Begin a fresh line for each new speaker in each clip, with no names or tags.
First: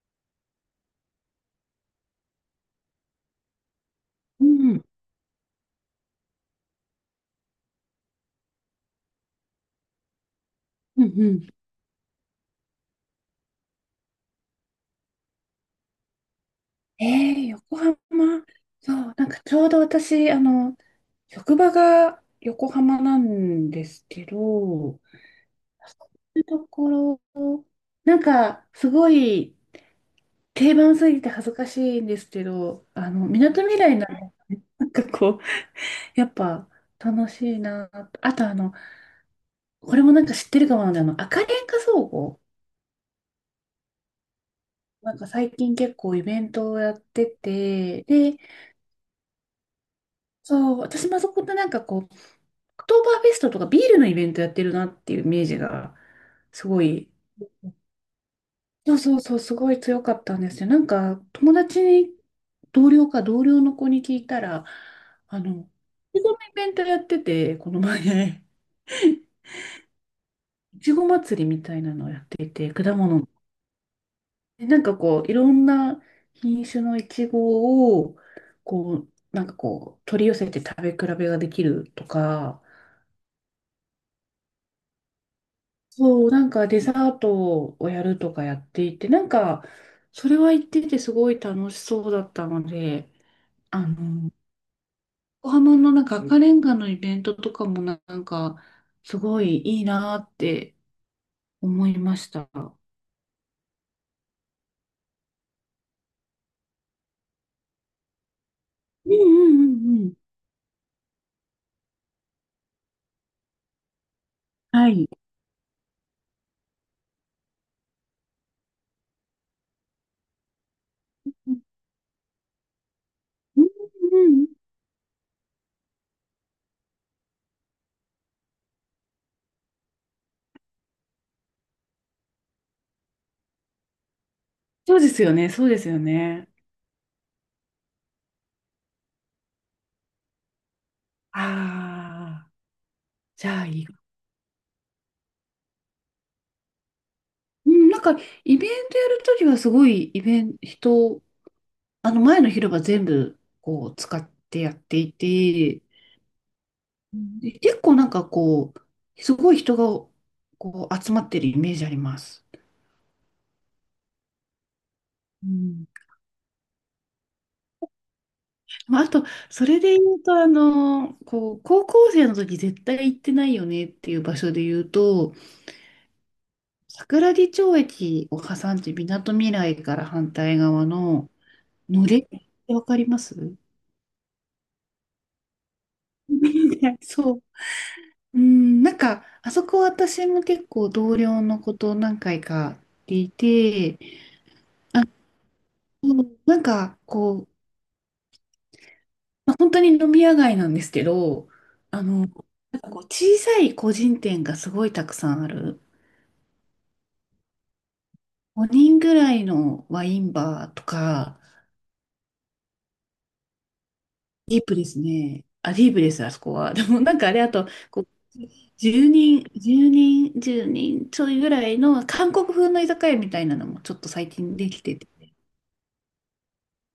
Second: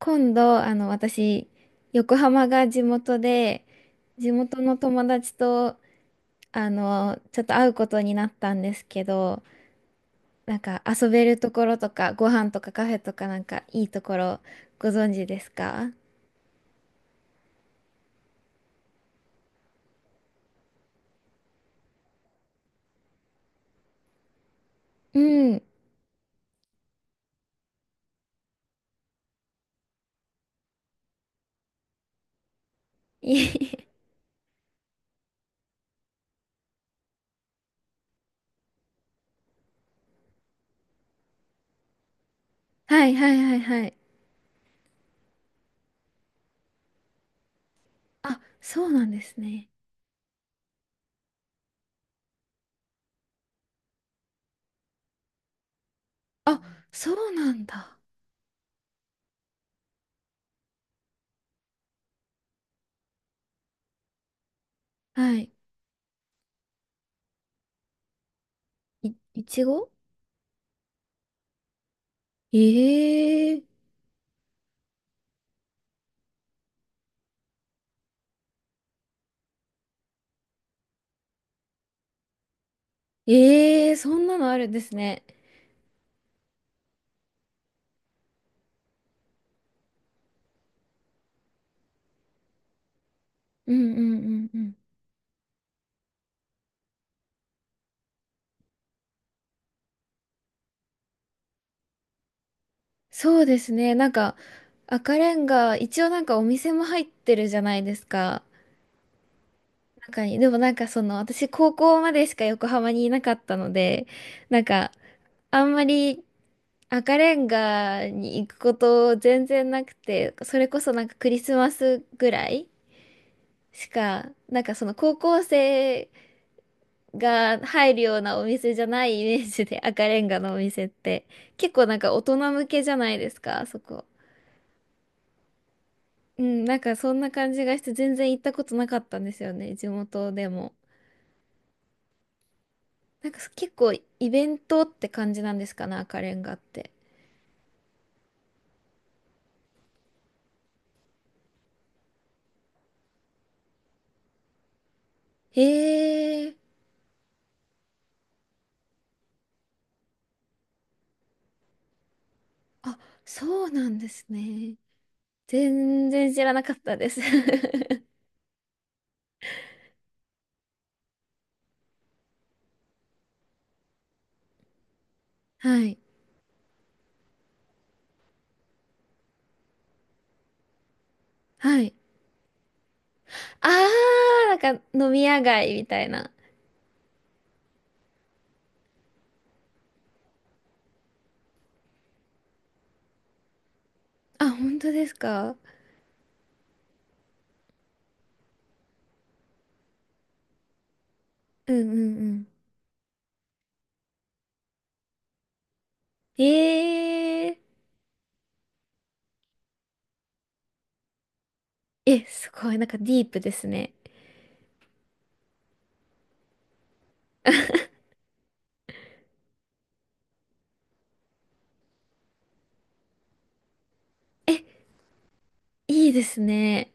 今度、私、横浜が地元で、地
う
元
ん、う
の
ん
友達と、ちょっと会うことになったんですけど、なんか
う
遊べる
ん。
ところとか、ご飯とかカフェとかなんかいいところご存知ですか？
横浜。そう、なんかちょうど私、職場が横浜なんですけど、そ
うん。
ういうところ、なんかすごい定番すぎて恥ずかしいんですけど、み
い
なとみ
え。
らいなんかこう、やっぱ楽しいなと。あとこれもなんか知ってるかもなんで、赤レンガ倉庫。
はいはいはいはい。
なんか最近結構イベントをやってて、で、
あ、そうなんですね。
そう、私もそこでなんかこう、クトーバーフェストとかビールのイベントやってるなっていうイメージが、
あ、
すごい、
そうなんだ。
そうそうそう、すごい強かったんですよ。なんか、友達に、同僚か同僚の子に聞いたら、
は
あ
い。
の、いちごのイベントやってて、この前、
いちご。
いちご祭りみたいなのをやっていて、果物の。
ええー。
でなんかこう、いろんな品種のいちごを、こう、なんかこう、取り寄せて食べ比べができるとか、
ええー、そんなのあるんですね。
そう、なんかデザートをやるとかやっていて、なんか、それは言っててすごい楽しそうだったので、
う
あ
んうんう
の、
んうん。
横浜のなんか赤レンガのイベントとかもなんか、すごいいいなって思いました。う
そうですね。なんか、赤レンガ、一応なんかお店も入ってるじゃないですか。
んうんうんうん。
中に。でもなんかその、私高校までしか横浜にいなかったので、なん
は
か、
い。
あんまり赤レンガに行くこと全然なくて、それこそなんかクリ
う
ス
ん
マスぐらい
うん
しか、
うん。
なんかその高校生が入るようなお店じゃないイメージで赤レンガのお店って。結構なんか大人向けじゃないですか、あそこ。
そうですよね、そうですよ
う
ね。
ん、なんかそんな感じがして全然行ったことなかったんですよね、地元でも。
ああ、
なんか
じゃあ
結
いい。
構イベントって感じなんですかね、赤レンガって。
うん、なんか、イベントやるときはすごいイベント、あの前の広場全部こう使ってやってい
へ
て、
え。
うんで結構なんかこう、すごい人がこう集まってるイメージあります。
あ、そうなんですね。
うん
全然知らなかったです。
まあ、あと、それで言うと、こう、高校生の時絶対行ってないよねっていう場所で言うと、
はい。
桜木町駅を挟んで、みなとみらいから反対側の、
はい。
のれんってわかります？
あー、なんか飲み屋街みたいな。
そう。うん、なんか、あそこ私も結構同僚のこと何回か聞いて、
あ、本当ですか？
そうなんかこう、まあ本当に飲み屋街なんですけど、
うんうんうん。
なんかこう小さい個人店がすごいたくさんある。
えー、
5人ぐらいのワインバーとか、
え、すごい、なんかディープですね。
ディープですね。あ、ディープです、あそこは。でもなんかあれ、あと、こう、10人、10人、10人ちょいぐらいの韓国風の居酒屋みたいなのもちょっと最近
え、
できてて、
いいですね。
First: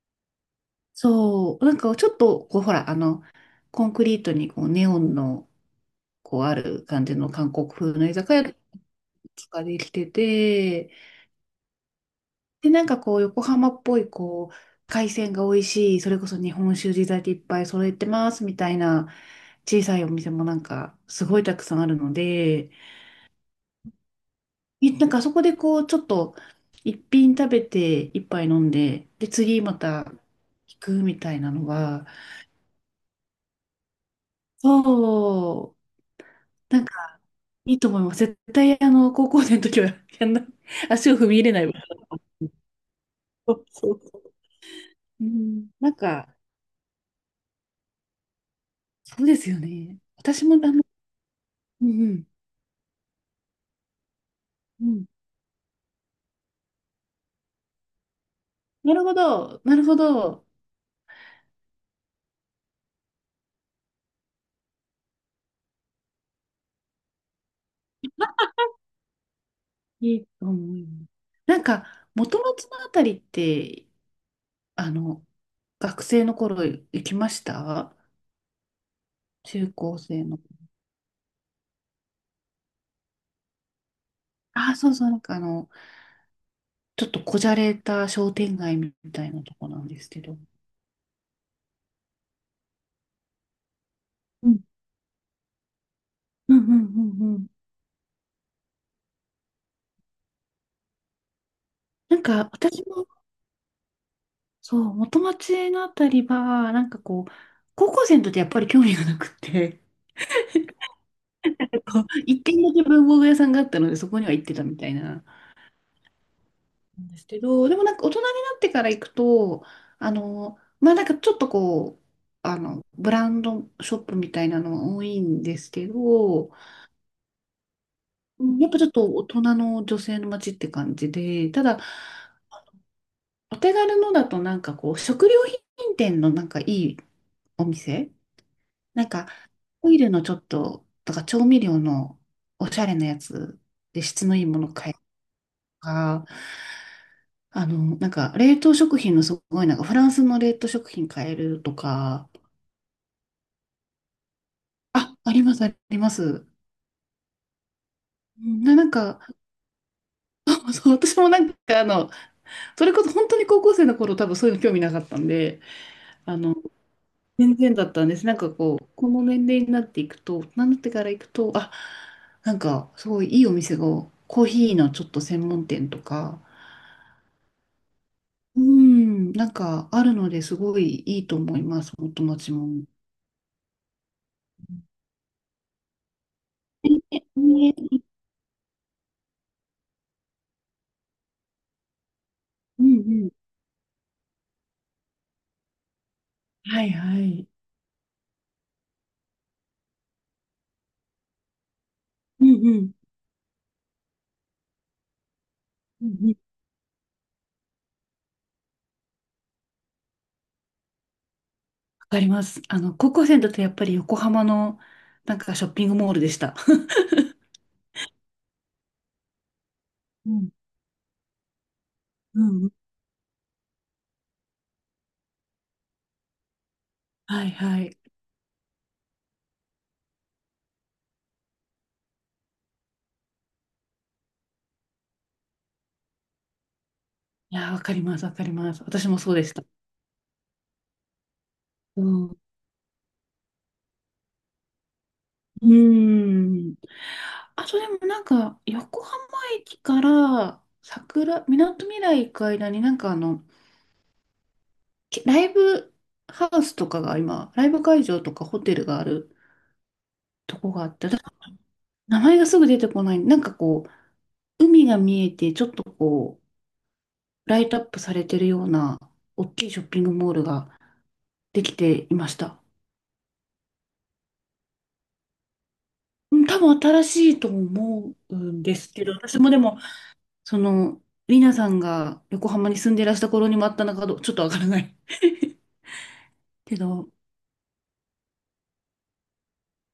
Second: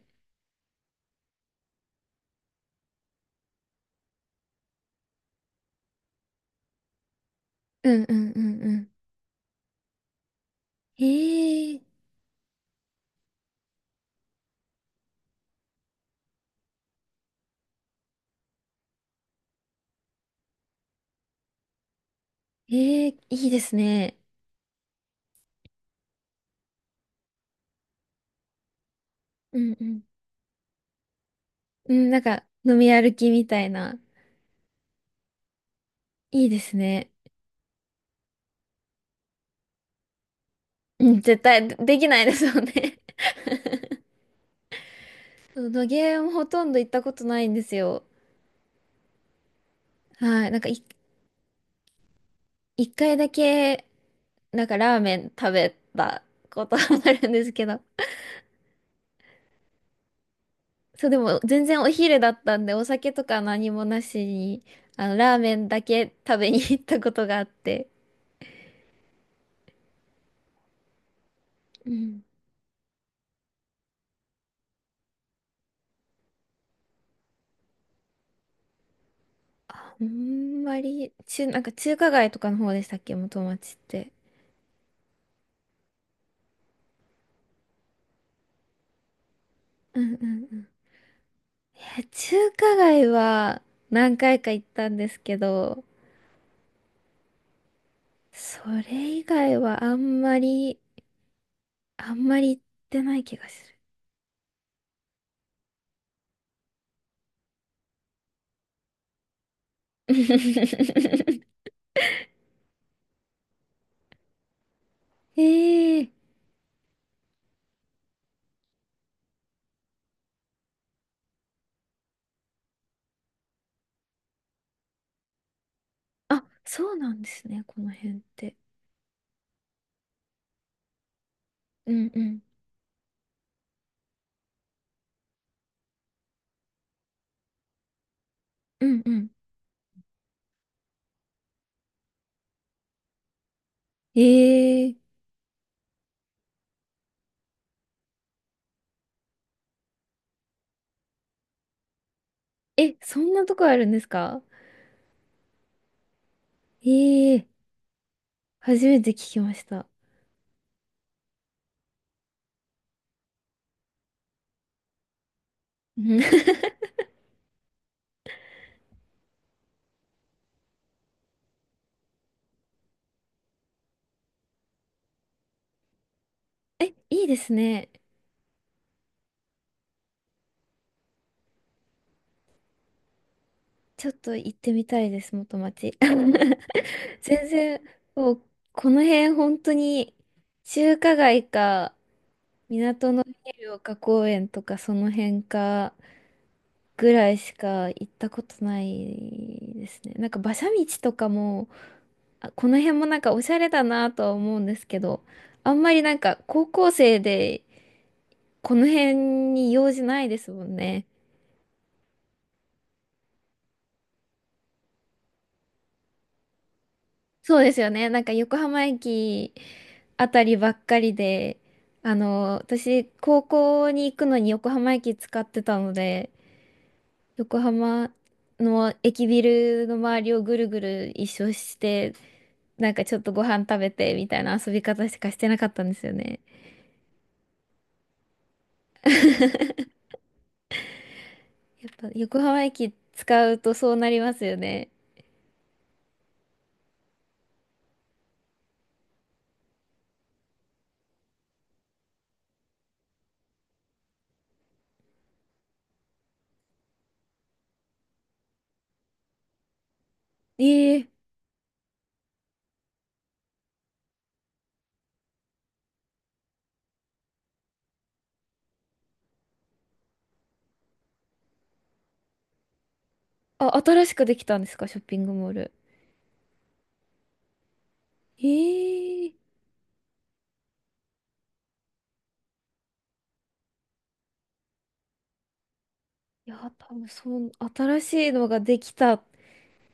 そう、なんかちょっと、こう、ほら、コンクリートにこうネオンの、こう、ある感じの韓国
う
風
ん
の
う
居
ん
酒
う
屋がいく
んうん。
つかできてて、
ええ
で、なんかこう、横浜っぽい、こう、海鮮が美味しい、それこそ日本酒地酒いっぱい揃えてますみたいな小さいお店もなんかすごいたくさんあるので、
ええ、いいですね。
なんかそこでこう、ちょっと一品食べて一杯飲んで、で、
う
次ま
んうん。
た行くみたいなの
う
が、
ん、なんか、飲み歩きみたいな。
そう
いいです
なん
ね。
か、いいと思います。絶対、高校生の時はやんない、
う
足を
ん、
踏み
絶
入れな
対
いわ。
でできないですよね。
そうそうそう。う
そう、
ん、
野
なん
毛も
か、
ほとんど行ったことないんですよ。
そうですよね。私
はい。
も、うんうん、
一回だけ、なんか
う
ラー
ん。
メン食べたことがあるんですけど。
なるほど、なるほど。
そう、でも全然お昼だったんで、お酒とか何もなしに、ラーメンだけ食べに行ったことがあって。
いいと思います。なんか、
うん。
元町のあたりって、あの、学生の頃行きました、中高
あ
生の。
んまり、なんか中華街とかの方でしたっけ、元町って。
あ、そうそう、なんかちょっとこじゃれた商店街みたいなとこなん
う
です
んう
けど。
んうん。いや、中華街は何回か
うん、
行ったんですけど、
うん、うん、うん。うん、
それ以外はあんまり、あ
な
ん
ん
ま
か、
り行っ
私
て
も
ない気がする。
そう、元町のあたりは、なんかこう、高校生の時やっぱり興味がなくって、一軒だけ文房具屋さんがあったので、そこには行ってたみたいな、
ええ。
なんですけど、でもなんか大人になってから行くと、まあなんかちょっとこう、ブランドショップみたいなのは多いんですけ
あ、
ど、
そうなんですね、この辺っ
う
て。
んやっぱちょっと大人の女性の街って感じで、ただ、
うんうん。
お手軽のだとなんかこう、食料品店のなんかいいお店、
うん
なん
う
か、
ん。
トイレのちょっと、だから調味料のおしゃれなやつで質のいいもの買え
え
ると
え
か、なんか冷凍食品のすごいなんかフランスの冷凍食品買えるとか、
え、そんなとこあるんですか？
あ、あります、あります。
ええ。
な、な
初
ん
めて聞
か、
きました。
そう、私もなんかそれこそ本当に高校生の頃多分そういうの興味なかったんで、
うん。
あの、全然だったんです。なんかこう、この年齢になっていくと、大人になってから行くと、あ、なんかすごいいいお店が、コーヒーのちょっと専門店とか、
え、いいですね。
うん、なんかあるのですごいいいと思います、お友達も。
ちょっと行ってみたいです、元町。
ね、
全然、
ね、
もう、この辺本当に、中華街か、
うん
港の
うん。
ビル丘公園とか、その辺か、
はい
ぐ
は
らい
い。
しか行ったことないですね。なんか馬車道とかも、
うん
あ、こ
う
の
ん。
辺もなんかおしゃれだなとは思うんですけど、あんまり
うん
なん
うん、
か高校生で、この辺に用事ないですもんね。
わかります。高校生だとやっぱり横浜のなんかショッピングモールでした。
そうですよね。なんか横浜駅 あ
う
た
ん。
りばっかりで、
うんうん。
私、高校に行くのに横浜駅使ってたので、
はい
横
はい。
浜の駅ビルの周りをぐるぐる一周して、なんかちょっとご飯食べてみたいな遊び方しかしてなかったんですよね。
いやー、わかります、わかります。私もそうでした。
や
う
っぱ
ん。う
横浜駅使うとそうなりますよね。
ーん。あとでもなんか、横浜駅からみなとみらい行く間になんかライブハウスとかが今、ライブ会場とかホテルがあるとこがあっ
ええ。
て、名前がすぐ出てこない。なんかこう、海が見えて、ちょっとこう、ライトアップされてるような、大きいショッピングモールができていました。
あ、新しくできたんですか、ショッピングモール。
うん、多分新しいと思う
え
んですけど、
え、い
私もでも、その、リナさんが横浜に住んでいらした頃にもあったのかどう、ちょっとわからない
や、
け
多分
ど、
そう、新しいのができた。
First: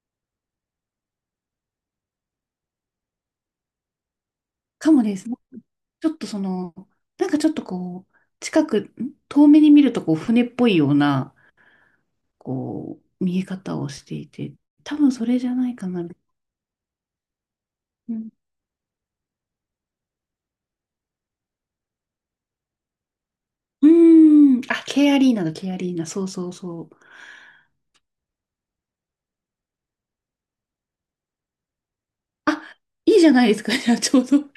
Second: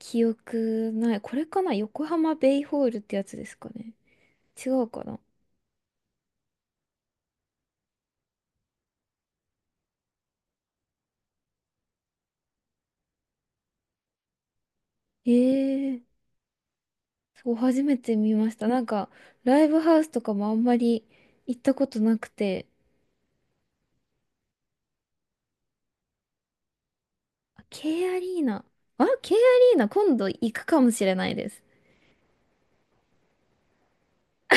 記憶ない。これかな、横浜ベイホールってやつですかね。違う
かも
か
で
な。
す。ちょっとその、なんかちょっとこう、近く、ん遠目に見るとこう、船っぽいような、こう、見え方をしていて、多分そ
え
れじゃないか
え
な。
ー。そう、初め
う
て
ん。
見ました。なんか、ライブハウスとかもあんまり行ったことなくて。
うーん。あ、K アリーナだ、K アリーナ。そうそうそう。
あ、 K アリーナ。あ、K アリーナ今度行くかもしれないです。
あ、いいじゃないですか、じゃあちょうど。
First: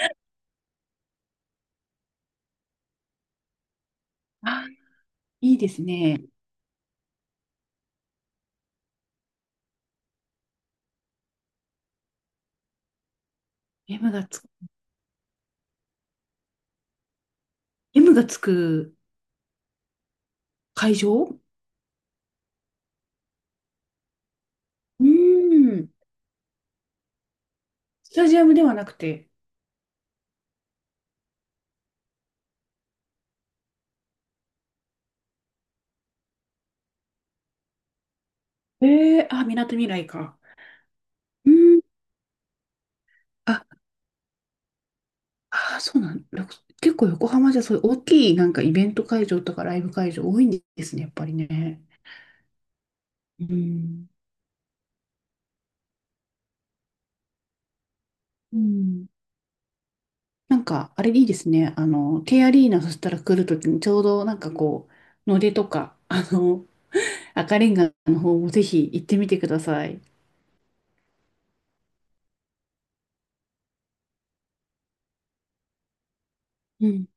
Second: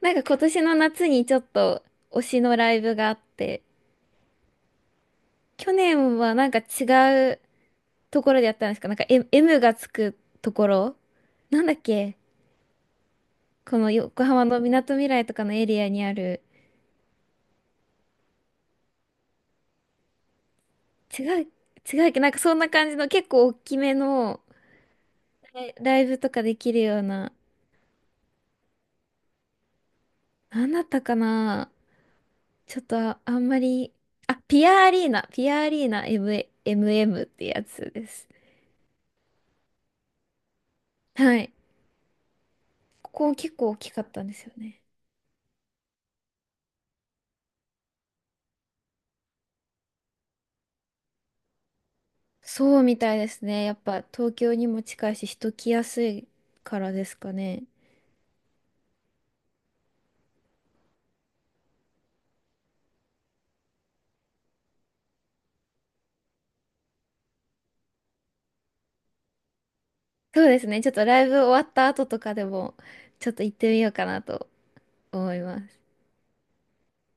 なんか今年の夏にちょっと推しのライブがあって、
あ、いいで
去
す
年
ね。
はなんか違うところでやったんですか？なんか M、 M がつくところ、なんだっけ、この
M
横
がつ、
浜のみなとみらいとかのエリアにある。
M がつく会
違
場。
う、違うっけ、なんかそんな感じの結構大きめの
うーん。
ライブとかできるような。
スタジアムではなくて。
なんだったかな。ちょっと、あ、あんまり、あ、ピアアリーナ、MM ってやつです。
えー、あ、みなとみらいか。
は
う
い。
ーん。
ここ結
あ、
構大きかったんですよね。
ああ、そうなん、ろく結構横浜じゃそういう大きいなんかイベント会場とかライブ会場多いんですね、やっぱりね。
そうみたいです
う
ね。やっぱ
ん。
東京にも近いし人来やすいからですかね。
うん。なんか、あれいいですね。K アリーナそしたら来るときにちょうどなんかこう、野出とか、赤レンガの方もぜひ行ってみてください。
そうですね。ちょっとライブ終わった後とかでもちょっと行ってみようかなと思います。
うん。